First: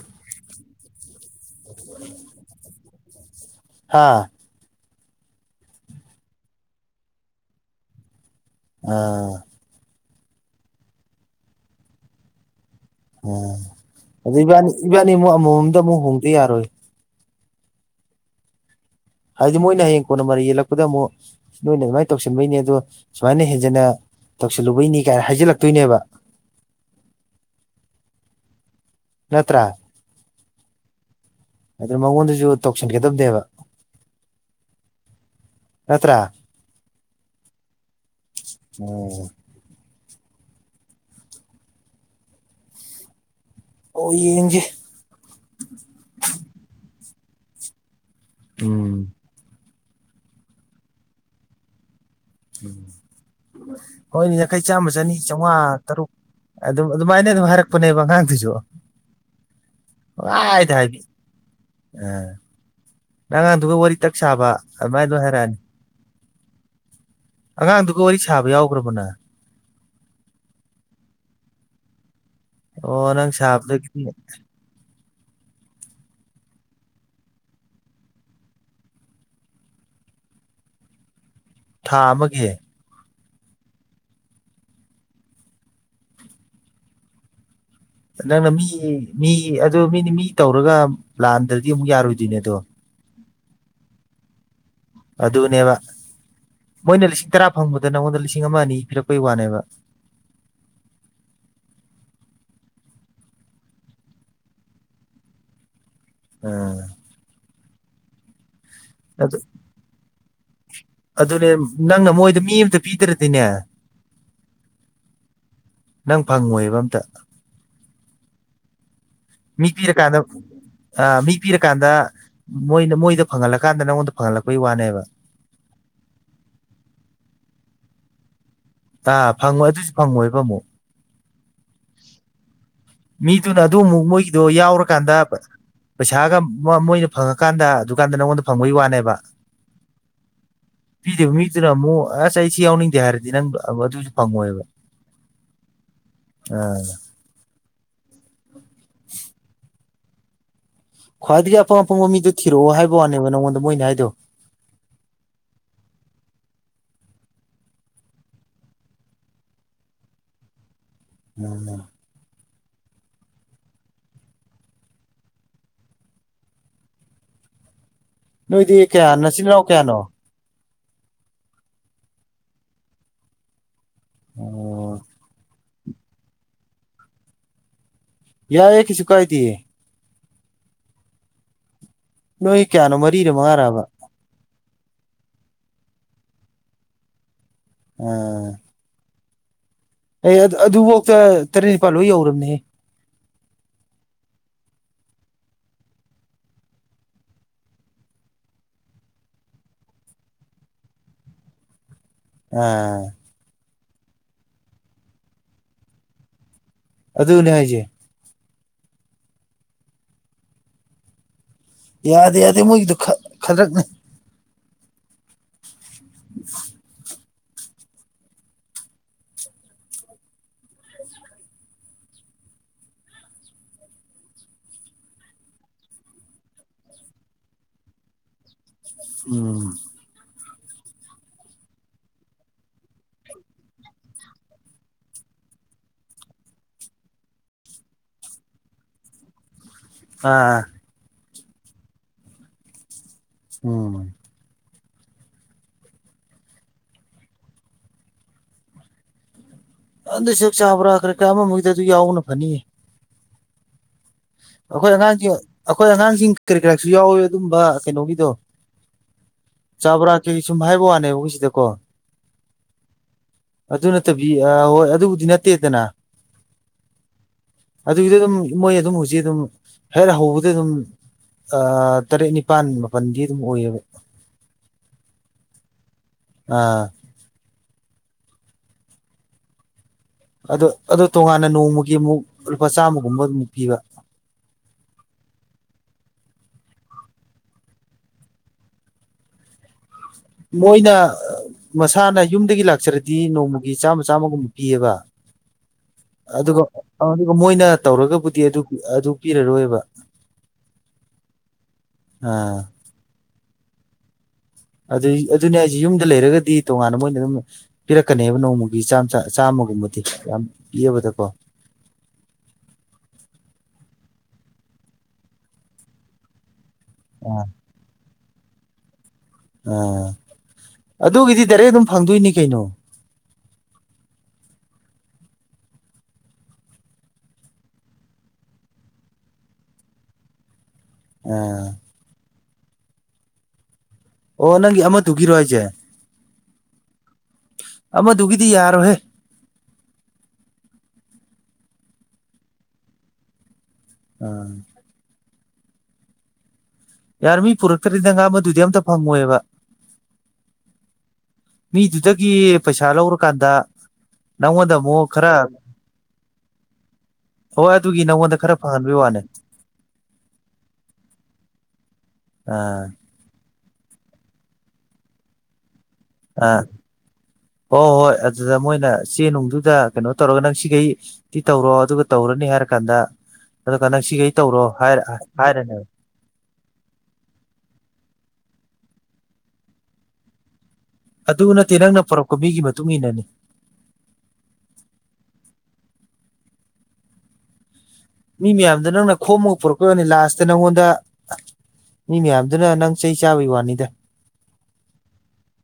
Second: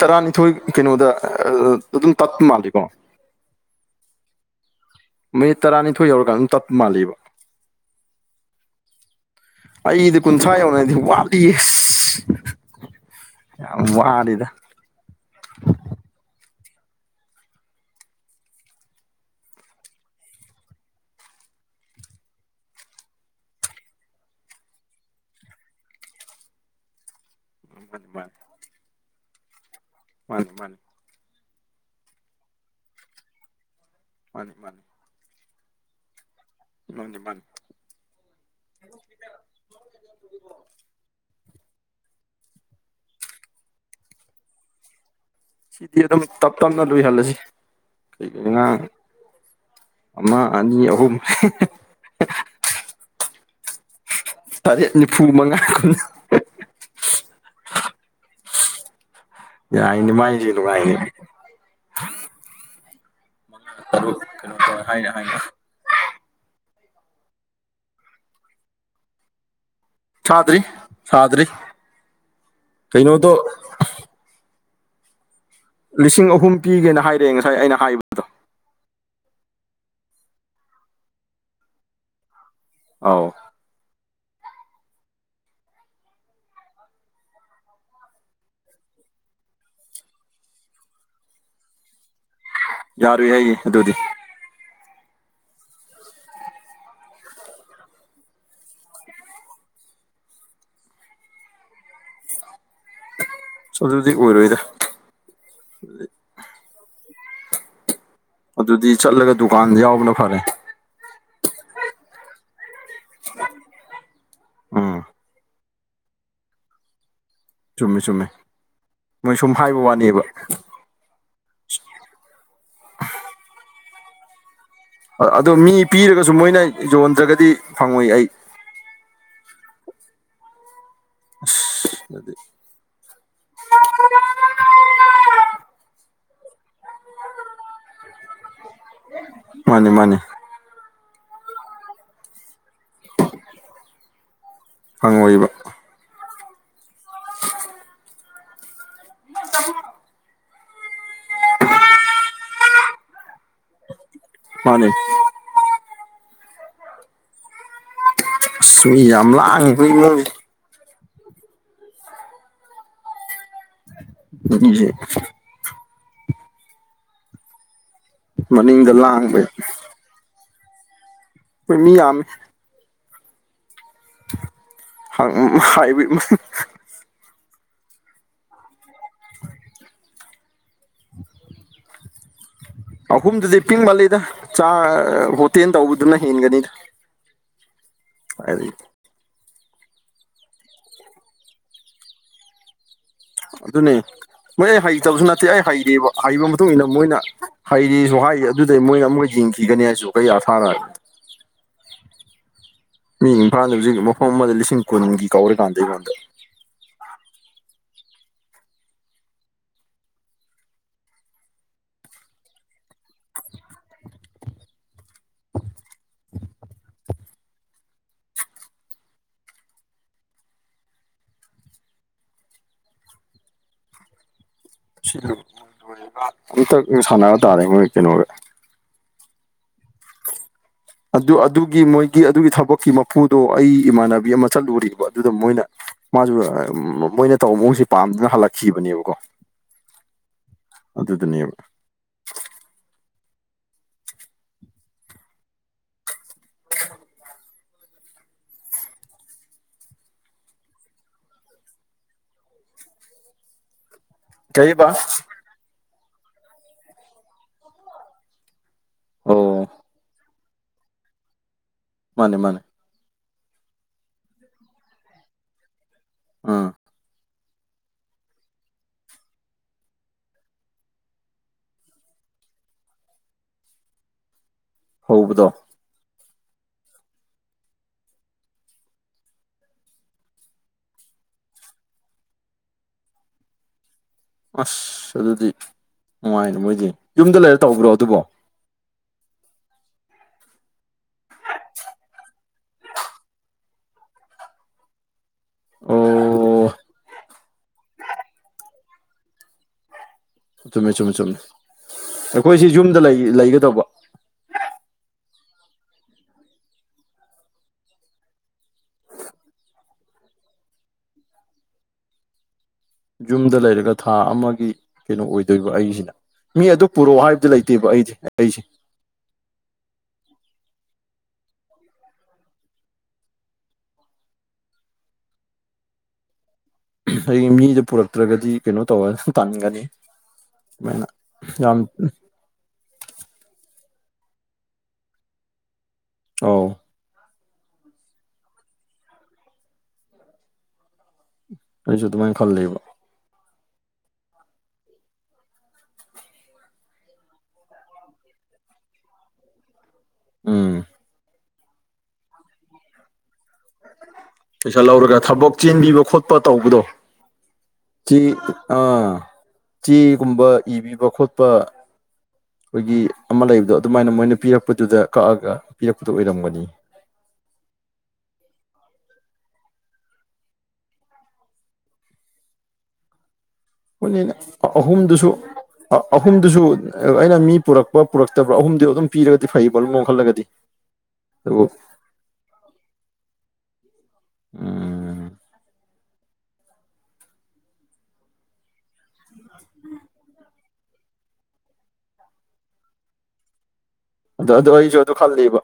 ꯇꯔꯥꯅꯤꯊꯣꯏ ꯀꯩꯅꯣꯗ ꯑꯥ ꯑꯗꯨꯝ ꯇꯠꯄ ꯃꯥꯜꯂꯤꯀꯣ ꯍꯥꯥ ꯃꯤꯅꯤꯠ ꯇꯔꯥꯅꯤꯊꯣꯏ ꯌꯧꯔꯀꯥꯟ ꯑꯗꯨꯝ ꯇꯠꯄ ꯃꯥꯜꯂꯤꯕ ꯑꯥ ꯑꯩꯗꯤ ꯀꯨꯟꯊ꯭ꯔꯥ ꯌꯧꯅꯗꯤ ꯋꯥꯠꯂꯤ ꯑꯁ ꯑ ꯌꯥꯝ ꯑꯗꯨ ꯋꯥꯔꯤꯗ ꯏꯕꯥꯅꯤ ꯏꯕꯥꯅꯤ ꯑꯃꯨꯛ ꯑꯃꯃꯝꯗ ꯑꯃꯨꯛ ꯍꯣꯡꯗ ꯌꯥꯔꯣꯏ ꯍꯥꯏꯗꯤ ꯃꯣꯏꯅ ꯍꯌꯦꯡ ꯀꯣꯟꯅ ꯃꯔꯩ ꯌꯦꯠꯂꯛꯄꯗ ꯑꯃꯨꯛ ꯅꯣꯏꯅ ꯑꯗꯨꯃꯥꯏ ꯇꯧꯁꯤꯟꯕꯩꯅꯤ ꯑꯗꯨ ꯁꯨꯃꯥꯏꯅ ꯍꯦꯟꯖꯟꯅ ꯇꯧꯁꯜꯂꯨꯕꯩꯅꯤ ꯀꯥꯏꯅ ꯍꯥꯏꯖꯤꯜꯂꯛꯇꯣꯏꯅꯦꯕ ꯃꯟꯃꯥꯟ ꯅꯠꯇ꯭ꯔꯥ ꯃꯥꯅꯤ ꯃꯥꯅꯤ ꯑꯗꯨ ꯃꯉꯣꯟꯗꯁꯨ ꯇꯧꯁꯤꯟꯒꯗꯕꯅꯦꯕ ꯃꯥꯅꯤ ꯃꯥꯅꯤ ꯅꯇ꯭ꯔꯥ ꯃꯥꯅꯤ ꯃꯥꯅꯤ ꯑꯣ ꯑꯗꯨꯕꯣ ꯑꯣ ꯌꯦꯡꯖꯦ ꯁꯤꯗꯤ ꯑꯗꯨꯝ ꯇꯞ ꯇꯞꯅ ꯂꯣꯏꯍꯜꯂꯁꯤ [unintelligible] ꯎꯝ ꯑꯃ ꯑꯅꯤ ꯑꯍꯨꯝ [unintelligible] ꯍꯣꯏꯅꯦ ꯌꯪꯈꯩ ꯆꯥꯝꯃ ꯇꯔꯦꯠ ꯆꯅꯤ ꯅꯤꯐꯨ ꯆꯧꯉꯥ ꯃꯉꯥ ꯀꯨꯟ ꯇꯔꯨꯛ ꯑꯗꯨꯝ ꯑꯗꯨꯃꯥꯏꯅ ꯑꯗꯨꯝ ꯍꯥꯏꯔꯛꯄꯅꯦꯕ ꯑꯉꯥꯡꯗꯨꯁꯨ ꯌꯥꯏꯅꯦ ꯃꯥꯏꯁꯦ ꯄꯪꯍꯥꯏꯗ ꯅꯨꯡꯉꯥꯏꯅꯦ ꯍꯥꯏꯗꯤ ꯑꯥ ꯑꯉꯥꯡꯗꯨꯒ ꯋꯥꯔꯤ ꯑꯗꯨ ꯇꯛ ꯁꯥꯕ ꯀꯩꯅꯣ ꯇꯧꯔꯦ ꯍꯥꯏꯅ ꯑꯃꯥꯏꯅ ꯂꯣꯏ ꯍꯥꯏꯅ ꯍꯥꯏꯔꯛꯑꯅꯤ ꯑꯉꯥꯡꯗꯨꯒ ꯋꯥꯔꯤ ꯁꯥꯕ ꯌꯥꯎꯈ꯭ꯔꯥꯕꯣ ꯅꯥ ꯊꯥꯗ꯭ꯔꯤ ꯁꯥꯗ꯭ꯔꯤ ꯑꯣ ꯀꯩꯅꯣꯗꯣ ꯅꯪ ꯁꯥꯕꯗꯒꯤꯗꯤ ꯂꯤꯁꯤꯡ ꯑꯍꯨꯝ ꯄꯤꯒꯦꯅ ꯍꯥꯏꯔꯛꯑꯦ ꯉꯁꯥꯏ ꯑꯩꯅ ꯍꯥꯏꯕꯗꯣ ꯊꯥ ꯑꯃꯒꯤ ꯑꯧ ꯅꯪꯅ ꯃꯤ ꯃꯤ ꯑꯗꯨ ꯃꯤꯅꯤ ꯃꯤ ꯇꯧꯔꯒ ꯂꯥꯟꯗ꯭ꯔꯗꯤ ꯑꯃꯨꯛ ꯌꯥꯔꯣꯏꯗꯨꯏꯅꯦ ꯗꯣ ꯌꯥꯔꯣꯢꯍꯩ ꯑꯗꯨꯗꯤ ꯑꯗꯨꯅꯦꯕ ꯃꯤꯅ ꯂꯤꯁꯤꯡ ꯇꯔꯥ ꯐꯪꯕꯗ ꯅꯪꯉꯣꯟꯗ ꯂꯤꯁꯤꯡ ꯑꯃ ꯑꯅꯤ ꯄꯤꯔꯛꯄꯩ ꯋꯥꯅꯦꯕ ꯑꯗꯨꯗꯤ ꯑꯣꯏꯔꯣꯏꯗ ꯑꯥ ꯑꯗꯨꯗꯤ ꯆꯠꯂꯒ ꯑꯗꯨ ꯗꯨꯀꯥꯟꯗ ꯌꯥꯎꯕꯅ ꯐꯔꯦ ꯑꯗꯨꯅꯦ ꯅꯪꯅ ꯃꯣꯏꯗ ꯃꯤ ꯑꯃꯇ ꯄꯤꯗ꯭ꯔꯗꯤꯅꯦ ꯎꯝ ꯅꯪ ꯐꯪꯉꯣꯏꯕ ꯑꯝꯇ ꯆꯨꯝꯃꯦ ꯆꯨꯝꯃꯦ ꯃꯣꯏ ꯁꯨꯝ ꯃꯤ ꯍꯥꯏꯕ ꯄꯤꯔ ꯀꯥꯟꯗ ꯋꯥꯅꯦꯕ ꯑ ꯃꯤ ꯄꯤꯔꯀꯥꯟꯗ ꯃꯣꯏꯅ ꯃꯣꯏꯗ ꯐꯪꯍꯜꯂꯀꯥꯟꯗ ꯅꯪꯉꯣꯟꯗ ꯐꯪꯍꯜꯂꯛꯄꯩ ꯋꯥꯅꯦꯕ ꯑꯗꯣ ꯃꯤ ꯄꯤꯔꯒꯁꯨ ꯃꯣꯏꯅ ꯌꯣꯟꯗ꯭ꯔꯒꯗꯤ ꯐꯪꯉꯣꯏ ꯑꯩ ꯑꯥ ꯐꯪꯉꯣꯏ ꯑꯗꯨꯁꯨ ꯐꯪꯉꯣꯏꯕ ꯑꯃꯨꯛ ꯑꯁ ꯑꯗꯤ ꯃꯤꯗꯨꯅ ꯑꯗꯨ ꯑꯃꯨꯛ ꯃꯣꯏꯒꯤꯗꯣ ꯌꯥꯎꯔꯀꯥꯟꯗ ꯄꯩꯁꯥꯒ ꯃꯥ ꯃꯣꯏꯅ ꯐꯪꯉꯀꯥꯟꯗ ꯗꯨꯀꯥꯟꯗ ꯅꯪꯉꯣꯟꯗ ꯐꯪꯕꯒꯤ ꯋꯥꯅꯦꯕ ꯃꯥꯅꯤ ꯃꯥꯅꯤ ꯄꯤꯗꯨꯏꯕ ꯃꯤꯗꯨꯅ ꯑꯃꯨꯛ ꯑꯁ ꯑꯩꯁꯤ ꯌꯥꯎꯅꯤꯡꯗꯦ ꯍꯥꯏꯔꯗꯤ ꯅꯪ ꯑꯗꯨꯏꯁꯨ ꯐꯪꯉꯣꯏꯕ ꯐꯪꯉꯣꯏꯕ ꯑꯥ [unintelligible] ꯈ꯭ꯋꯥꯏꯗꯒꯤ ꯑꯄꯪ ꯑꯄꯪꯕ ꯃꯤꯗꯣ ꯊꯤꯔꯛꯑꯣ ꯍꯥꯏꯕ ꯋꯥꯅꯦꯕ ꯅꯉꯣꯟꯗ ꯃꯣꯏꯅ ꯍꯥꯏꯗꯣ ꯃꯥꯅꯦ ꯑꯁ ꯃꯤ ꯌꯥꯝ ꯂꯥꯡꯉꯤ ꯑꯈꯣꯏ ꯏꯃꯨꯡꯁꯤ [unintelligible] ꯕꯗꯤꯖꯦ ꯅꯣꯏꯗꯤ ꯃꯅꯤꯡꯗ ꯀꯌꯥ ꯅꯆꯤꯜ ꯂꯥꯡꯕꯩ ꯅꯅꯥꯎ ꯀꯌꯥꯅꯣ ꯀꯨꯏꯃꯤ ꯌꯥꯝꯃꯦ ꯑꯣ ꯪ [unintelligible] ꯌꯥꯏ ꯀꯩꯁꯨ ꯀꯥꯏꯗꯦ [unintelligible] ꯅꯣꯏ ꯀꯌꯥꯅꯣ ꯃꯔꯤꯔ ꯑꯍꯨꯝꯗꯨꯗꯤ ꯃꯉꯥꯔꯕ ꯄꯤꯡꯃꯜꯂꯤꯗ ꯆꯥ ꯍꯣꯇꯦꯜ ꯇꯧꯕꯗꯨꯅ ꯍꯦꯟꯒꯅꯤꯗ ꯑꯣꯝ ꯀꯥꯏꯗꯒꯤ ꯑꯩ ꯑꯗꯨꯐꯥꯎꯗ ꯇꯔꯦꯠ ꯅꯤꯄꯥꯜ ꯂꯣꯏ ꯌꯧꯔꯕꯅꯦ ꯑꯗꯨ ꯑꯗꯨꯅꯦ ꯃꯣꯏ ꯑꯩ ꯍꯩꯇꯕꯁꯨ ꯅꯠꯇꯦ ꯑꯩ ꯍꯩꯕ ꯍꯩꯕ ꯃꯇꯨꯡ ꯏꯟꯅ ꯃꯣꯏꯅ ꯍꯩꯔꯤꯁꯨ ꯍꯥꯏꯔꯤ ꯑꯗꯨꯗꯩ ꯃꯣꯏꯅ ꯑꯃꯨꯛꯀ ꯌꯦꯡꯈꯤ ꯊꯤꯒꯅꯤ ꯍꯥꯏꯁꯨ ꯀꯩ ꯑꯊꯥꯅꯒꯦ ꯑ ꯃꯤ ꯏꯝꯐꯥꯜꯗ ꯍꯧꯖꯤꯛ ꯃꯐꯝ ꯑꯃꯗ ꯂꯤꯁꯤꯡ ꯀꯨꯟꯒꯤ ꯀꯧꯔꯀꯥꯟꯗ ꯑꯩꯉꯣꯟꯗ ꯑꯗꯨꯅꯦ ꯍꯥꯏꯁꯦ ꯌꯥꯗꯦ ꯌꯥꯗꯦ ꯃꯣꯏꯒꯤꯗꯨ ꯈꯗꯔꯛꯅꯦ [inaudible] ꯑꯃꯝꯇ ꯁꯥꯟꯅꯕ ꯇꯥꯔꯦ ꯃꯣꯏ ꯀꯩꯅꯣꯒ ꯎꯝ ꯑꯗꯨ ꯑꯗꯨꯒꯤ ꯃꯣꯏꯒꯤ ꯑꯗꯨꯒꯤ ꯊꯕꯛꯀꯤ ꯃꯄꯨꯗꯣ ꯑꯩ ꯏꯃꯥꯟꯅꯕꯤ ꯑꯃ ꯆꯠꯂꯨꯔꯤꯕ ꯑꯗꯨꯗ ꯃꯣꯏꯅ ꯃꯥꯁꯨ ꯃꯣꯏꯅ ꯇꯧꯕ ꯃꯑꯣꯡꯁꯦ ꯄꯥꯝꯗꯨꯅ ꯍꯜꯂꯛꯈꯤꯕꯅꯦꯕꯀꯣ ꯑꯥ ꯑꯗꯨꯗꯨꯅꯦꯕ ꯎꯝ ꯑꯗꯨꯟꯗ ꯁꯦꯛ ꯆꯥꯕ꯭ꯔꯥꯈ꯭ꯔꯦ ꯀ ꯑꯃꯃꯩꯗ ꯑꯗꯨ ꯌꯥꯎꯅ ꯐꯅꯤꯑ ꯀꯩꯕ ꯑꯩꯈꯣꯏ ꯑꯉꯥꯡꯁꯤꯡ ꯑꯩꯈꯣꯏ ꯑꯉꯥꯡꯁꯤꯡ ꯀꯔꯤ ꯀꯔꯁꯨ ꯌꯥꯎꯋꯤ ꯑꯗꯨꯝꯕ ꯀꯩꯅꯣꯒꯤꯗꯣ ꯑꯣ ꯆꯥꯕ꯭ꯔꯥ ꯀꯩ ꯁꯨꯝ ꯍꯥꯏꯕ ꯋꯥꯅꯦꯕ ꯑꯩꯈꯣꯏ ꯁꯤꯗꯀꯣ ꯃꯥꯅꯦ ꯃꯥꯅꯦ ꯑꯗꯨ ꯅꯠꯇꯕꯤ ꯑ ꯍꯣꯏ ꯑꯗꯨꯕꯨꯗꯤ ꯅꯠꯇꯦꯗꯅ ꯑꯥ ꯑꯗꯨꯒꯤꯗ ꯑꯗꯨꯝ ꯃꯣꯏ ꯑꯗꯨꯝ ꯍꯧꯖꯤꯛ ꯑꯗꯨꯝ ꯍꯦꯛ ꯍꯧꯕꯗ ꯑꯗꯨꯝ ꯇꯔꯦꯠ ꯅꯤꯄꯥꯜ ꯃꯥꯄꯜꯗꯤ ꯑꯗꯨꯝ ꯑꯣꯏꯌꯦꯕ ꯍꯗꯣ ꯑꯥ ꯑꯗꯣ ꯑꯗꯣ ꯇꯣꯉꯥꯟꯅ ꯅꯣꯡꯃꯒꯤ ꯑꯃꯨꯛ ꯂꯨꯄꯥ ꯆꯥꯝꯃꯒꯨꯝꯕ ꯑꯃꯨꯛ ꯄꯤꯕ ꯑꯁ ꯑꯗꯨꯗꯤ ꯅꯨꯡꯉꯥꯏꯅꯦ ꯃꯣꯏꯗꯤ ꯌꯨꯝꯗ ꯂꯩꯔ ꯇꯧꯕ꯭ꯔꯣ ꯑꯗꯨꯕꯣ ꯃꯣꯏꯅ ꯃꯁꯥꯅ ꯌꯨꯝꯗꯒꯤ ꯂꯥꯛꯆꯔꯗꯤ ꯅꯣꯡꯃꯒꯤ ꯆꯥꯝꯃ ꯆꯥꯝꯃꯒꯨꯝꯕ ꯄꯤꯑꯕ ꯑꯗꯨꯒ ꯑꯣ ꯑꯗꯨꯒ ꯃꯣꯏꯅ ꯇꯧꯔꯒꯕꯨꯗꯤ ꯑꯗꯨ ꯑꯗꯨ ꯄꯤꯔꯔꯣꯏꯕ ꯆꯨꯝꯃꯦ ꯆꯨꯝꯃꯦ ꯆꯨꯝꯃꯦ ꯑꯥ ꯑꯩꯈꯣꯏꯁꯤ ꯌꯨꯝꯗ ꯂꯩꯒꯗꯧꯕ ꯑꯗꯨ ꯑꯗꯨꯅꯦ ꯑꯩꯁꯦ ꯌꯨꯝꯗ ꯂꯩꯔꯒꯗꯤ ꯇꯣꯉꯥꯟꯅ ꯃꯣꯏꯅ ꯑꯗꯨꯝ ꯄꯤꯔꯛꯀꯅꯦꯕ ꯅꯣꯡꯃꯒꯤ ꯆꯥꯝꯃꯒꯨꯝꯕꯗꯤ ꯌꯥꯝ ꯄꯤꯕꯗꯀꯣ ꯌꯨꯝꯗ ꯂꯩꯔꯒ ꯊꯥ ꯑꯃꯒꯤ ꯀꯩꯅꯣ ꯑꯣꯏꯗꯣꯏꯕ ꯑꯩꯁꯤꯅ ꯃꯤ ꯑꯗꯨ ꯄꯨꯔꯛꯑꯣ ꯑꯥ ꯍꯥꯏꯕꯗꯤ ꯂꯩꯇꯦ ꯅꯠꯇꯦꯕ ꯑꯩꯁꯦ ꯑꯩꯁꯦ ꯑꯥ ꯑꯗꯨꯒꯤꯗꯤ ꯗꯥꯏꯔꯦꯛ ꯑꯗꯨꯝ ꯐꯪꯗꯣꯏꯅꯤ ꯀꯩꯅꯣ ꯑꯩ ꯃꯤꯁꯦ ꯄꯨꯔꯛꯇ꯭ꯔꯒꯗꯤ ꯀꯩꯅꯣ ꯇꯧꯔ ꯇꯥꯟꯟꯒꯅꯤ ꯁꯨꯃꯥꯏꯅ ꯑ ꯑꯣ ꯅꯪꯒꯤ ꯑꯃ ꯇꯨꯈꯤꯔꯣ ꯍꯥꯏꯁꯦ ꯑꯣꯧ ꯑꯃꯗꯨꯒꯤꯗꯤ ꯌꯥꯔꯣꯍꯦ ꯑꯩꯁꯨ ꯑꯗꯨꯃꯥꯏꯅ ꯈꯜꯂꯤꯕ ꯎꯝ ꯌꯥꯔ ꯃꯤ ꯄꯨꯔꯛꯇ꯭ꯔꯗꯤꯗ ꯉꯥ ꯃꯗꯨꯗꯤ ꯑꯝꯇ ꯐꯪꯉꯣꯏꯑꯕ ꯎꯝ ꯃꯤꯗꯨꯗꯒꯤ ꯄꯩꯁꯥ ꯂꯧꯔꯀꯥꯟꯗ ꯅꯪꯉꯣꯟꯗ ꯄꯩꯁꯥ ꯑꯃꯨꯛ ꯂꯧꯔꯒ ꯈꯔ ꯊꯕꯛ ꯆꯦꯟꯕꯤꯕ ꯈꯣꯠꯄ ꯇꯧꯕꯗꯣ ꯍꯣꯏ ꯑꯗꯨꯒꯤ ꯆ ꯅꯪꯉꯣꯟꯗ ꯈꯔ ꯐꯪꯍꯟꯕꯩ ꯑꯥ ꯋꯥꯅꯦ [inaudible] ꯆꯦꯒꯨꯝꯕ ꯏꯕꯤꯕ ꯈꯣꯠꯄ ꯑꯥ ꯑꯩꯈꯣꯏꯒꯤ ꯑꯃ ꯂꯩꯕꯗꯣ ꯑꯗꯨꯃꯥꯏꯅ ꯃꯣꯏꯅ ꯄꯤꯔꯛꯄꯗꯨꯗ ꯀꯛꯑꯒ ꯄꯤꯔꯛꯄꯗ ꯑꯥ ꯑꯣꯏꯔꯝꯒꯅꯤ ꯍꯣꯏ ꯍꯣꯏ ꯍꯣꯏ ꯑꯗꯨꯗ ꯃꯣꯏꯅ ꯆꯦ ꯅꯨꯡꯗꯨꯗ ꯀꯩꯅꯣ ꯇꯧꯔꯒ ꯅꯪ ꯁꯤꯈꯩ ꯁꯤ ꯇꯧꯔꯣ ꯑꯗꯨꯒ ꯇꯧꯔꯅꯤ ꯍꯥꯏꯔꯀꯥꯟꯗ ꯑꯗꯨꯒ ꯅꯪ ꯁꯤꯈꯩ ꯍꯣꯏꯅꯦ ꯇꯧꯔꯣ ꯍꯥꯏꯔ ꯑꯍꯨꯝꯗꯨꯁꯨ ꯍꯥꯏꯔꯅꯤ ꯑ- ꯑꯍꯨꯝꯗꯨꯁꯨ ꯑꯩꯅ ꯃꯤ ꯄꯨꯔꯛꯄ ꯄꯨꯔꯛꯇꯕ꯭ꯔꯥ ꯑꯍꯨꯝꯗꯨ ꯑꯗꯨꯝ ꯄꯤꯔꯒꯗꯤ ꯐꯩꯕ ꯑꯍꯨꯝꯃꯨꯛ ꯈꯜꯂꯒꯗꯤ ꯑꯗꯨ ꯑꯗꯨꯕꯨ ꯅꯠꯇꯦ ꯅꯪꯅ ꯄꯔꯛꯄ ꯃꯤꯒꯤ ꯃꯇꯨꯡ ꯏꯟꯅꯅꯤ ꯎꯝ ꯃꯤ ꯃꯌꯥꯝꯗꯣ ꯅꯪꯅ ꯈꯣꯝꯃꯒ ꯄꯨꯔꯛꯀꯕꯅꯤ ꯂꯥꯁꯇ ꯅꯪꯉꯣꯟꯗ ꯃꯤ ꯃꯌꯥꯝꯗꯨꯅ ꯅꯪ ꯆꯩ ꯆꯥꯕꯒꯤ ꯋꯥꯅꯤꯗ ꯑꯗꯣ ꯑꯗꯣ ꯑꯩꯁꯨ ꯑꯗꯨ ꯈꯜꯂꯤꯕ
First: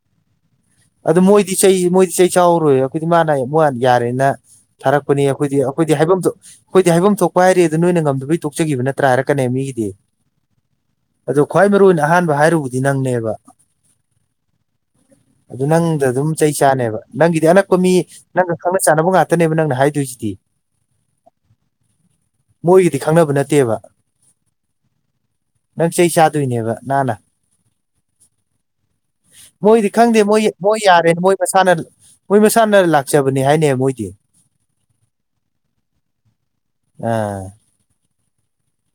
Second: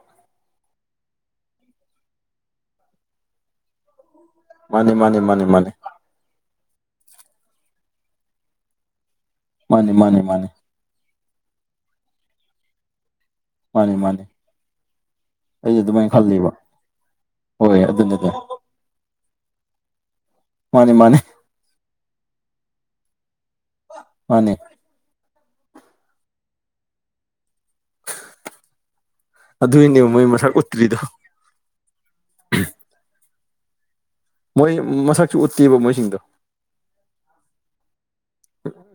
ꯑꯗꯨ ꯃꯣꯏꯗꯤ ꯆꯩ ꯃꯣꯏꯗꯤ ꯆꯩ ꯆꯥꯎꯔꯣꯏ ꯑꯩꯈꯣꯏꯗꯤ ꯃꯥꯅ ꯃ ꯌꯥꯔꯦꯅ ꯃꯥꯅꯤ ꯃꯥꯅꯤ ꯊꯥꯔꯛꯄꯅꯤ ꯃꯥꯅꯤ ꯑꯩꯈꯣꯏꯗꯤ ꯃꯥꯅꯤ ꯑꯩꯈꯣꯏ ꯍꯥꯏꯐꯝ ꯊꯣꯛ ꯑꯩꯈꯣꯏꯗꯤ ꯍꯥꯏꯐꯝ ꯊꯣꯛꯄ ꯍꯥꯏꯔꯦ ꯑꯗꯨ ꯅꯣꯏꯅ ꯉꯝꯗꯕꯒꯤ ꯇꯣꯛꯆꯈꯤꯕ ꯅꯠꯇ ꯇ꯭ꯔꯥ ꯍꯥꯏꯔꯛꯀꯅꯦ ꯃꯤꯒꯤꯗꯤ ꯃꯥꯅꯤ ꯃꯥꯅꯤ ꯃꯥꯅꯤ ꯑꯗꯣ ꯈ꯭ꯋꯥꯏ ꯃꯔꯨ ꯑꯣꯏꯅ ꯑꯍꯥꯟꯕ ꯍꯥꯏꯔꯨꯕꯗꯤ ꯅꯪꯅꯦꯕ ꯃꯥꯅꯦ ꯃꯥꯅꯦ ꯅꯪꯗ ꯑꯗꯨꯝ ꯆꯩ ꯆꯥꯅꯦꯕ ꯅꯪꯒꯤꯗꯤ ꯑꯅꯛꯄ ꯍꯣꯏ ꯃꯤ ꯑꯗꯨꯅꯤꯗ ꯅꯪꯒ ꯈꯪꯅ ꯆꯥꯟꯅꯕ ꯉꯥꯛꯇꯅꯦꯕ ꯅꯪꯅ ꯍꯥꯏꯗꯣꯏꯁꯤꯗꯤ ꯃꯥꯅꯦ ꯃꯥꯅꯦ ꯃꯣꯏꯒꯤꯗꯤ ꯈꯪꯅꯕ ꯅꯠꯇꯦꯕ ꯃꯥꯅꯦ ꯅꯪ ꯆꯩ ꯆꯥꯗꯣꯏꯅꯦꯕ ꯃꯅꯥ ꯃꯣꯏꯗꯤ ꯑꯗꯨꯏꯅꯦꯕ ꯈꯪꯗꯦ ꯃꯣꯏ ꯃꯁꯛ ꯃꯣꯏ ꯎꯠꯇ꯭ꯔꯤꯗꯣ ꯌꯥꯔꯦ ꯃꯣꯏ ꯃꯁꯥꯅ ꯃꯣꯏ ꯃꯁꯥꯅ ꯂꯥꯛꯆꯕꯅꯤ ꯍꯥꯏꯅꯦ ꯃꯣꯏꯗꯤ ꯃꯣꯏ ꯃꯁꯛꯁꯨ ꯎꯠꯇꯦꯕ ꯃꯣꯏꯁꯤꯡꯗꯣ ꯑꯥ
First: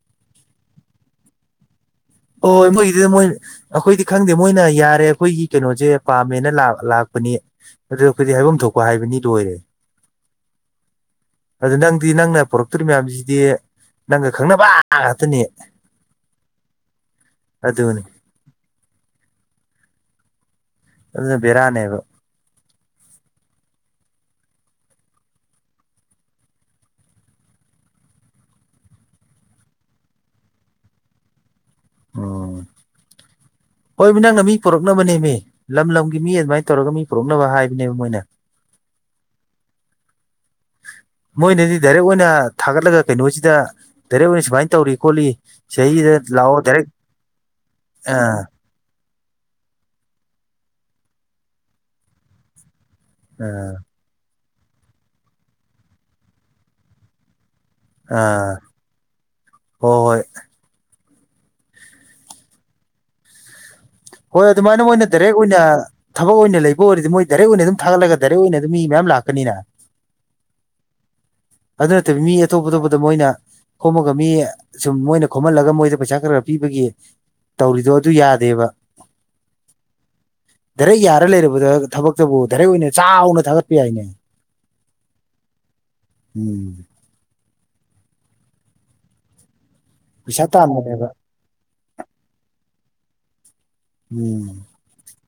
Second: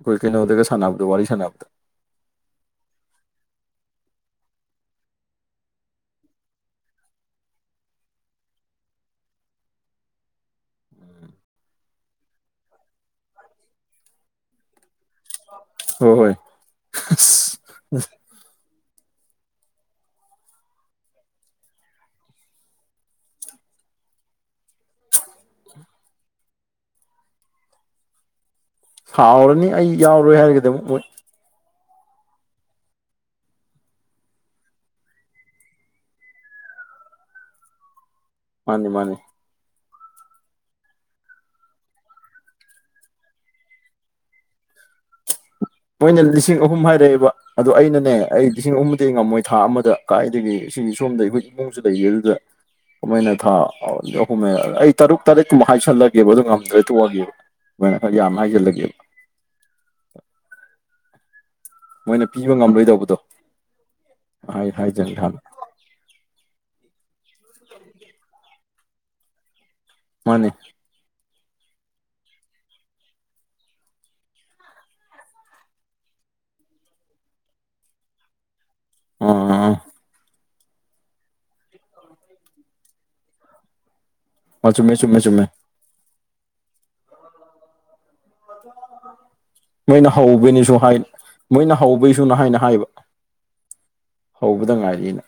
ꯈꯣꯏ ꯀꯩꯅꯣꯗꯒ ꯁꯥꯟꯅꯕꯗꯣ ꯋꯥ ꯋꯥꯔꯤ ꯁꯥꯟꯅꯕꯗꯣ ꯑꯣ ꯃꯣꯏꯗꯣ ꯃꯣꯏ ꯑꯩꯈꯣꯏꯗꯤ ꯈꯪꯗꯦ ꯃꯣꯏꯅ ꯌꯥꯔꯦ ꯑꯩꯈꯣꯏꯒꯤ ꯀꯩꯅꯣꯁꯦ ꯄꯥꯝꯃꯦꯅ ꯂꯥꯛꯄꯅꯤ ꯑꯗꯨ ꯑꯩꯈꯣꯏꯗꯤ ꯍꯥꯏꯐꯝ ꯊꯣꯛꯄ ꯍꯥꯏꯕꯅꯤ ꯂꯣꯏꯔꯦ [unintelligible] ꯑꯗꯨ ꯅꯪꯗꯤ ꯅꯪꯅ ꯄꯨꯔꯛꯇꯣꯔꯤꯕ ꯃꯌꯥꯝꯁꯤꯗꯤ ꯅꯪꯒ ꯈꯪꯅꯕ ꯉꯥꯛꯇꯅꯤ ꯍ ꯍꯣꯏ ꯑꯁ ꯑꯗꯨꯅꯤ ꯑꯗꯨꯅ ꯕꯦꯔꯅꯦꯕ ꯍꯥꯎꯔꯅꯤ ꯑꯩ ꯌꯥꯎꯔꯣꯏ ꯍꯥꯏꯔꯒꯗꯤ ꯑꯃꯨꯛ ꯃꯣꯏ [unintelligible] ꯍꯣꯏꯃꯦ ꯅꯪꯅ ꯃꯤ ꯄꯨꯔꯛꯅꯕꯅꯦꯃꯦ ꯂꯝ ꯂꯝꯒꯤ ꯃꯤ ꯑꯗꯨꯃꯥꯏꯅ ꯇꯧꯔꯒ ꯃꯤ ꯄꯨꯔꯛꯅꯕ ꯍꯥꯏꯕꯅꯦꯕ ꯃꯣꯏꯅ ꯃꯥꯅꯦ ꯃꯥꯅꯦ ꯃꯣꯏꯅꯗꯤ ꯗꯥꯏꯔꯦꯛ ꯑꯣꯏꯅ ꯊꯥꯒꯠꯂꯒ ꯀꯩꯅꯣꯁꯤꯗ ꯗꯥꯏꯔꯦꯛ ꯑꯣꯏꯅ ꯁꯨꯃꯥꯏꯅ ꯇꯧꯔꯤ ꯈꯣꯠꯂꯤ ꯁꯤꯗꯩꯁꯤꯗ ꯃꯣꯏꯅ ꯂꯥꯛꯑꯣ ꯂꯤꯁꯤꯡ ꯗꯥꯏꯔꯦꯛ ꯑꯍꯨꯝ ꯍꯥꯏꯔꯛꯑꯦꯕ ꯑꯗꯣ ꯑꯩꯅꯅꯦ ꯑꯥ ꯑꯩ ꯂꯤꯁꯤꯡ ꯑꯍꯨꯝꯗꯤ ꯉꯝꯃꯣꯏ ꯊꯥ ꯑꯃꯗ ꯀꯥꯏꯗꯒꯤ ꯁꯤꯒꯤ ꯁꯣꯝꯗ ꯑꯩꯈꯣꯏ ꯏꯃꯨꯡꯁꯨ ꯂꯩꯔꯤ ꯑꯗꯨꯗ ꯀꯃꯥꯏꯅ ꯊꯥ ꯑꯥ ꯑꯍꯨꯝ ꯑꯩ ꯇꯔꯨꯛ ꯇꯔꯦꯠꯀꯨꯝꯕ ꯍꯥꯏꯁꯜꯂꯒꯦꯕ ꯑꯗꯨ ꯉꯝꯗ꯭ꯔꯦ ꯇꯣꯛꯑꯒꯦꯕ ꯑꯗꯨꯃꯥꯢꯅ ꯍꯣꯏ ꯌꯥꯝ ꯑꯥ ꯍꯥꯏꯁꯤꯜꯂꯒꯦꯕ ꯍꯣꯏ ꯍꯣꯏ ꯃꯣꯏꯅ ꯄꯤꯕ ꯉꯝꯂꯣꯏꯗꯧꯕꯗꯣ ꯍꯣꯏ ꯍꯥꯏ ꯑꯗꯨꯃꯥꯏꯅ ꯃꯣꯏꯅ ꯍꯥꯏꯖꯟ ꯗꯥꯏꯔꯦꯛ ꯍꯥꯟꯅ ꯑꯣꯏꯅ ꯊꯕꯛ ꯑꯣꯏꯅ ꯂꯩꯕ ꯑꯣꯏꯔꯗꯤ ꯃꯣꯏ ꯗꯥꯏꯔꯦꯛ ꯑꯣꯏꯅ ꯑꯗꯨꯝ ꯊꯥꯒꯠꯂꯒ ꯗꯥꯏꯔꯦꯛ ꯑꯣꯏꯅ ꯑꯗꯨꯝ ꯑꯗꯨ ꯃꯤ ꯃꯌꯥꯝ ꯂꯥꯛꯀꯅꯤꯅ ꯃꯥꯅꯦ ꯑꯗꯨ ꯅꯠꯇꯕ ꯃꯤ ꯑꯇꯣꯞ ꯑꯇꯣꯞꯄꯗ ꯃꯣꯏꯅ ꯈꯣꯝꯃꯒ ꯃꯤ ꯁꯨꯝ ꯃꯣꯏꯅ ꯈꯣꯝꯍꯜꯂꯒ ꯃꯣꯏꯗ ꯄꯩꯁꯥ ꯈꯔ ꯈꯔ ꯄꯤꯕꯒꯤ ꯇꯧꯔꯤꯗꯣ ꯑꯗꯨ ꯌꯥꯗꯦꯕ ꯑꯣ ꯗꯥꯔꯦꯛ ꯌꯥꯔ ꯂꯩꯔꯕꯗ ꯊꯕꯛꯇꯕꯨ ꯙꯔꯦꯛ ꯑꯣꯏꯅ ꯆꯥꯎꯅ ꯊꯥꯒꯠꯄ ꯌꯥꯏꯅꯦ ꯃꯥ ꯆꯨꯝꯃꯦ ꯆꯨꯝꯃꯦ ꯆꯨꯝꯃꯦ ꯎꯝ ꯃꯣꯏꯅ ꯄꯩꯁꯥ ꯍꯕꯅꯤꯁꯨꯍꯥꯏ ꯇꯥꯟꯕꯅꯦꯕ ꯃꯣꯏꯅ ꯍꯧꯕꯩꯁꯨꯅ ꯍꯥꯏꯅ ꯍꯥꯏꯕ ꯎꯝ ꯍꯧꯕꯗ ꯉꯥꯏꯔꯤꯩꯅ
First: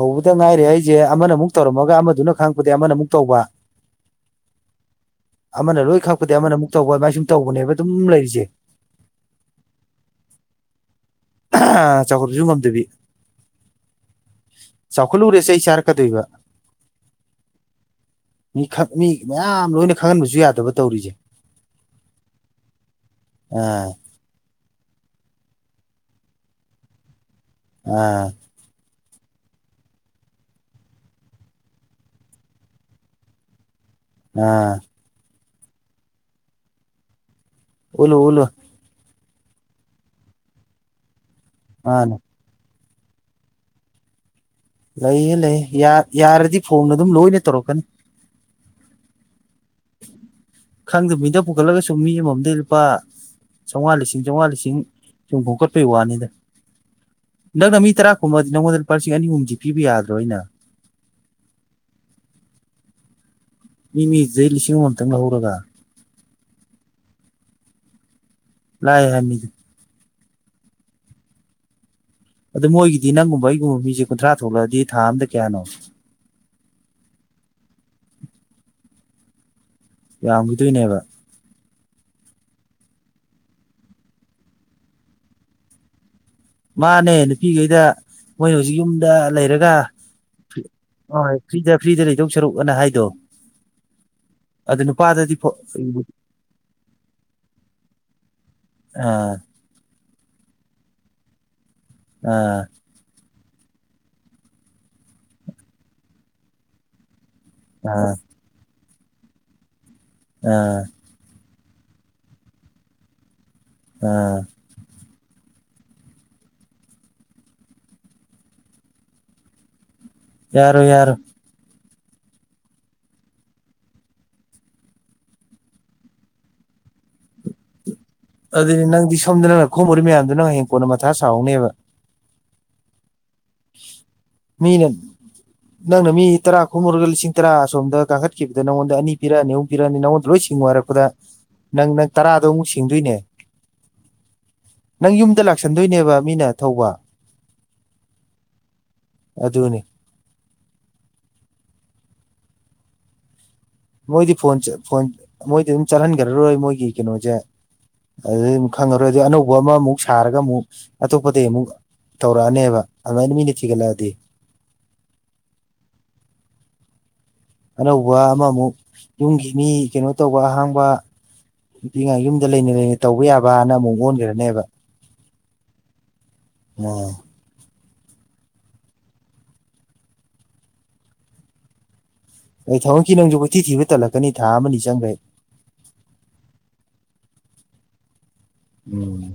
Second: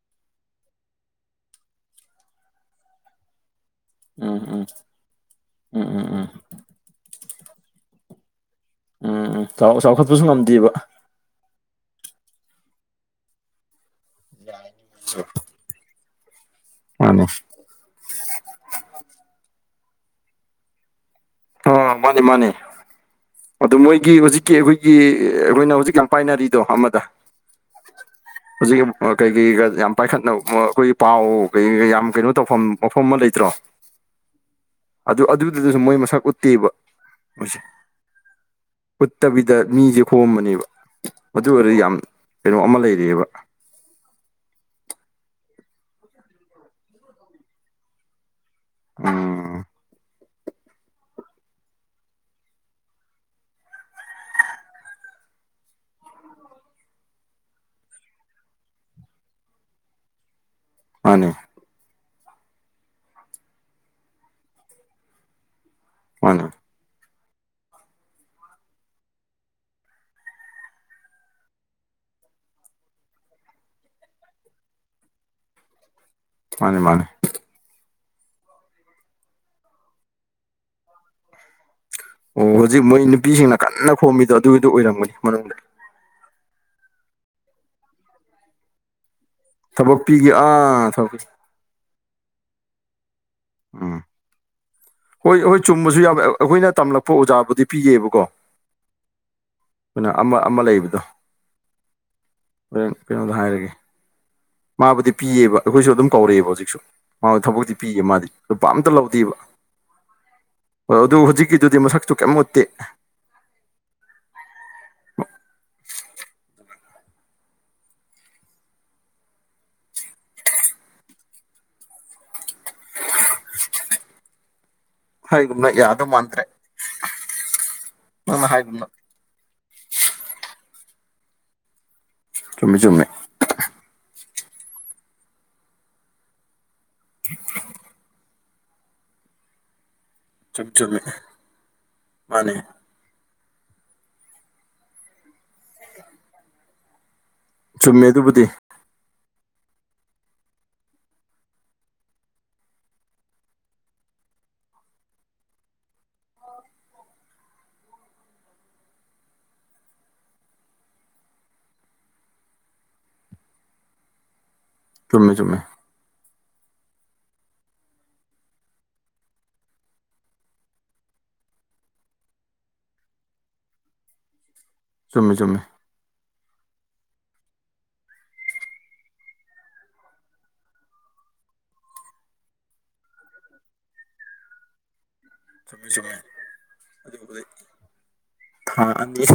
ꯍꯧꯕꯗ ꯉꯥꯏꯔꯦ ꯑꯩꯁꯦ ꯑꯃꯅ ꯑꯃꯨꯛ ꯇꯧꯔꯝꯃꯒ ꯑꯃꯗꯨꯅ ꯈꯪꯉꯛꯄꯗꯒꯤ ꯑꯃꯅ ꯑꯃꯨꯛ ꯇꯧꯕ ꯎꯝ ꯎꯝ ꯑꯃꯅ ꯎꯝ ꯂꯣꯏ ꯎꯝ ꯎꯝ ꯈꯛꯄꯗꯤ ꯑꯃꯅ ꯑꯃꯨꯛ ꯇꯧꯕ ꯑꯗꯨꯃꯥꯏ ꯁꯨꯝ ꯇꯧꯕꯅꯦꯕ ꯑꯗꯨꯝ ꯂꯩꯔꯤꯁꯦ ꯎꯝ ꯎꯝ ꯆꯥꯎꯈꯠꯄꯁꯨ ꯉꯝꯗꯦꯕ ꯑ ꯆꯀ꯭ꯔꯁꯨ ꯉꯗꯦꯕꯤ ꯆꯥꯎꯈꯠꯂꯨꯔꯦꯁꯦ ꯑꯩ ꯆꯥꯔꯛꯀꯗꯣꯏꯕ ꯃꯥꯅꯦ ꯃꯤ ꯃꯤ ꯃꯌꯥꯝ ꯂꯣꯏꯅ ꯈꯪꯍꯟꯕꯁꯨ ꯌꯥꯗꯕ ꯇꯧꯔꯤꯁꯦ ꯑ ꯃꯥꯅꯦ ꯃꯥꯅꯦ ꯑꯗꯨ ꯑꯥ ꯃꯣꯏꯒꯤ ꯍꯧꯖꯤꯛ ꯑꯩꯈꯣꯏꯒꯤ ꯑꯩꯈꯣꯏꯅ ꯍꯧꯖꯤꯛ ꯌꯥꯝ ꯄꯥꯏꯅꯔꯤꯗꯣ ꯑꯃꯗ ꯎꯝ ꯍꯧꯖꯤꯛꯀꯤ ꯀꯩꯀꯩꯒ ꯌꯥꯝ ꯄꯥꯏꯈꯠꯅꯕ ꯑꯩꯈꯣꯏꯒꯤ ꯄꯥꯎ ꯀꯩꯩꯒ ꯌꯥꯝ ꯀꯩꯅꯣ ꯇꯧꯐꯝ ꯃꯐꯝ ꯑꯃ ꯂꯩꯇ꯭ꯔꯣ [inaudible] ꯎꯝ ꯑꯗꯨ ꯑꯗꯨꯗꯨꯗꯁꯨ ꯃꯣꯏ ꯃꯁꯛ ꯎꯠꯇꯦꯕ ꯃꯣꯏꯁꯦ ꯎꯂꯨ ꯎꯂꯨ ꯎꯠꯇꯕꯤꯗ ꯃꯤꯁꯦ ꯍꯣꯝꯕꯅꯦꯕ ꯑꯗꯨ ꯑꯣꯏꯔꯗꯤ ꯌꯥꯝ ꯃꯥꯅꯦ ꯀꯩꯅꯣ ꯑꯃ ꯂꯩꯔꯛꯑꯦꯕ ꯂꯩꯌꯦ ꯂꯩꯌꯦ ꯌꯥꯔꯗꯤ ꯐꯣꯟ ꯑꯗꯨꯝ ꯂꯣꯏꯅ ꯇꯧꯔꯛꯀꯅꯤ ꯎꯝ ꯈꯪꯗꯕ ꯃꯤꯗ ꯄꯨꯈꯠꯂꯒꯁꯨ ꯃꯤ ꯑꯃꯃꯝꯗꯩ ꯂꯨꯄꯥ ꯆꯥꯝꯃꯉꯥ ꯂꯤ ꯆꯝꯃꯉꯥ ꯂꯤꯁꯤꯡ ꯁꯨꯝ ꯈꯣꯀꯠꯄꯩ ꯋꯥꯅꯤꯗ ꯅꯪꯅ ꯃꯤ ꯇꯔꯥ ꯀꯨꯝꯕꯗꯤ ꯅꯉꯣꯟꯗ ꯂꯨꯄꯥ ꯂꯤꯁꯤꯡ ꯑꯅꯤ ꯑꯍꯨꯝꯕꯗꯤ ꯄꯤꯕ ꯌꯥꯗ꯭ꯔꯣ ꯑꯩꯅ ꯃꯥꯅꯦ ꯃꯤ ꯃꯤꯁ ꯂꯤꯁꯤꯡ ꯑꯃꯇꯪ ꯍꯧꯔꯒ ꯃꯥꯅ ꯂꯩ ꯍꯥꯏꯅꯤ ꯑꯗꯨꯗ ꯃꯣꯏꯒꯤꯗꯤ ꯅꯪꯒꯨꯝꯕ ꯑꯩꯒꯨꯝꯕ ꯃꯤꯁꯦ ꯀꯨꯟꯊ꯭ꯔꯥ ꯊꯣꯛꯂꯛꯑꯗꯤ ꯊꯥ ꯑꯝꯗ ꯀꯌꯥꯅꯣ ꯃꯥꯅꯦ ꯃꯥꯅꯦ ꯌꯥꯝꯈꯤꯗꯣꯏꯅꯦꯕ ꯑꯣ ꯍꯧꯖꯤꯛ ꯃꯣꯏ ꯅꯨꯄꯤꯁꯤꯡꯅ ꯀꯟꯅ ꯈꯣꯝꯃꯤꯗꯣ ꯑꯗꯨꯒꯤꯗꯨꯣ ꯑꯣꯏꯔꯝꯒꯅꯤ ꯃꯅꯨꯡꯗ ꯃꯥꯅꯦ ꯅꯨꯄꯤꯈꯩꯗ ꯃꯣꯏꯅ ꯍꯧꯖꯤꯛ ꯌꯨꯝꯗ ꯂꯩꯔꯒ ꯊꯕꯛ ꯄꯤꯒꯦ ꯑꯥ ꯊꯕꯛ ꯍꯣꯏ ꯐ꯭ꯔꯤꯗ ꯐ꯭ꯔꯤꯗ ꯂꯩꯊꯧ ꯁꯔꯨꯛ ꯑꯅ ꯍꯥꯏꯗꯣ ꯑꯥ ꯑꯗꯨꯅ ꯍꯣꯏ ꯑꯩꯈꯣꯏ ꯆꯨꯝꯕꯁꯨ ꯌꯥ ꯑꯩꯈꯣꯏꯅ ꯇꯝꯂꯛꯄ ꯑꯣꯖꯥꯕꯨꯗꯤ ꯄꯤꯌꯦꯕꯀꯣ ꯑꯥ ꯑꯩꯈꯣꯏꯅ ꯑꯃ ꯑꯃ ꯂꯩꯕꯗꯣ ꯑꯥ ꯄ ꯀꯩꯅꯣꯗ ꯍꯥꯏꯔꯒꯦ ꯃꯥꯕꯨꯗꯤ ꯄꯤꯌꯦꯕ ꯑꯩꯈꯣꯏꯁꯨ ꯑꯗꯨꯝ ꯀꯧꯔꯛꯑꯦꯕ ꯍꯧꯖꯤꯛꯁꯨ ꯃꯥ ꯊꯕꯛꯇꯤ ꯄꯤꯌꯦꯦ ꯑꯥ ꯃꯥꯗꯤ ꯑꯗꯨ ꯄꯥꯝꯇ ꯂꯧꯗꯦꯕ ꯑꯥ ꯑꯗꯨ ꯍꯧꯖꯤꯛꯀꯤꯗꯨꯗꯤ ꯃꯁꯛꯁꯨ ꯀꯩꯝ ꯃꯨꯠꯇꯦ ꯎꯝ ꯌꯥꯔ ꯌꯥꯔ ꯍꯥꯏꯅ ꯌꯥꯎꯗꯣ ꯃꯥꯇ꯭ꯔꯦ ꯑꯗꯨꯗꯤ ꯅꯪꯗꯤ ꯁꯣꯝꯗ ꯅꯪꯅ ꯈꯣꯝꯃꯨꯔꯤ ꯃꯌꯥꯝꯗꯨ ꯅꯪ ꯍꯌꯦꯡ ꯀꯣꯟꯅ ꯃꯊꯥ ꯁꯥꯎꯍꯧꯅꯦꯕ ꯆꯨꯝꯃꯦ ꯆꯨꯝꯃꯦꯩ ꯃꯤꯅꯦ ꯅꯪꯅ ꯃꯤ ꯇꯔꯥ ꯈꯨꯝꯃꯨꯔꯒ ꯂꯤꯁꯤꯡ ꯇꯔꯥ ꯑꯁꯣꯝꯗ ꯀꯥꯈꯠꯈꯤꯕꯗ ꯅꯪꯉꯣꯟꯗ ꯑꯅꯤ ꯄꯤꯔꯛꯑꯅꯤ ꯑꯃꯨꯛ ꯄꯤꯔꯛꯑꯅꯤ ꯅꯪꯉꯣꯟꯗ ꯂꯣꯏ ꯁꯤꯡꯉꯨ ꯆꯨꯝ ꯆꯨꯝꯃꯦ ꯍꯥꯏꯔꯛꯄꯗ ꯅꯪ ꯅꯪ ꯇꯔꯥꯗꯣ ꯃꯥꯅꯦ ꯑꯃꯨꯛ ꯁꯤꯡꯗꯣꯏꯅꯦ ꯅꯪ ꯌꯨꯝꯗ ꯂꯥꯛꯁꯟꯗꯣꯏꯅꯦꯕ ꯃꯤꯅ ꯊꯧꯕ ꯆꯨꯝꯃꯦ ꯑꯗꯨꯕꯨꯗꯤ ꯑ ꯑꯗꯨꯕꯨꯅꯤ ꯃꯣꯏꯗꯤ ꯐꯣꯟ ꯐꯣꯟ ꯃꯣꯏꯗꯤ ꯑꯗꯨꯝ ꯆꯠꯍꯟꯈ꯭ꯔꯔꯣꯏ ꯃꯣꯏꯒꯤ ꯀꯩꯅꯣꯁꯦ ꯑꯗꯨꯩ ꯈꯪꯉꯔꯣꯏ ꯑꯗꯨ ꯑꯅꯧꯕ ꯑꯃꯃꯨꯛ ꯁꯥꯔꯒ ꯑꯃꯨꯛ ꯑꯇꯣꯞꯄꯇꯩ ꯑꯃꯨꯛ ꯇꯧꯔꯛꯑꯅꯦꯕ ꯑꯗꯨꯃꯥꯏꯅ ꯃꯤꯅ ꯊꯤꯒꯠꯂꯛꯑꯗꯤ ꯆꯨꯝꯃꯦ ꯆꯨꯝꯃꯦ ꯑꯅꯧꯕ ꯑꯃꯃꯨꯛ ꯌꯨꯝꯒꯤ ꯃꯤ ꯀꯩꯅꯣ ꯇꯧꯕ ꯑꯍꯥꯡꯕ ꯅꯨꯡꯇꯤꯥ ꯌꯨꯝꯗ ꯂꯩꯅ ꯂꯩꯅ ꯇꯧꯕ ꯌꯥꯕꯅ ꯑꯃꯨꯛ ꯑꯣꯟꯈꯔꯅꯦꯕ ꯆꯨꯝꯃꯦ ꯆꯨꯝꯃꯦ ꯑꯣ ꯑꯩ ꯊꯝꯃꯛꯈꯤ ꯅꯪꯁꯨꯕꯨꯊꯤ ꯊꯤꯕ ꯇꯠꯂꯛꯀꯅꯤ ꯊꯥ ꯑꯃꯅꯤ ꯆꯪꯈ꯭ꯔꯦ ꯆꯨꯝꯃꯦ ꯆꯨꯝꯃꯦ ꯑꯗꯨꯗꯤ ꯊꯥ ꯑꯅꯤ ꯎꯝ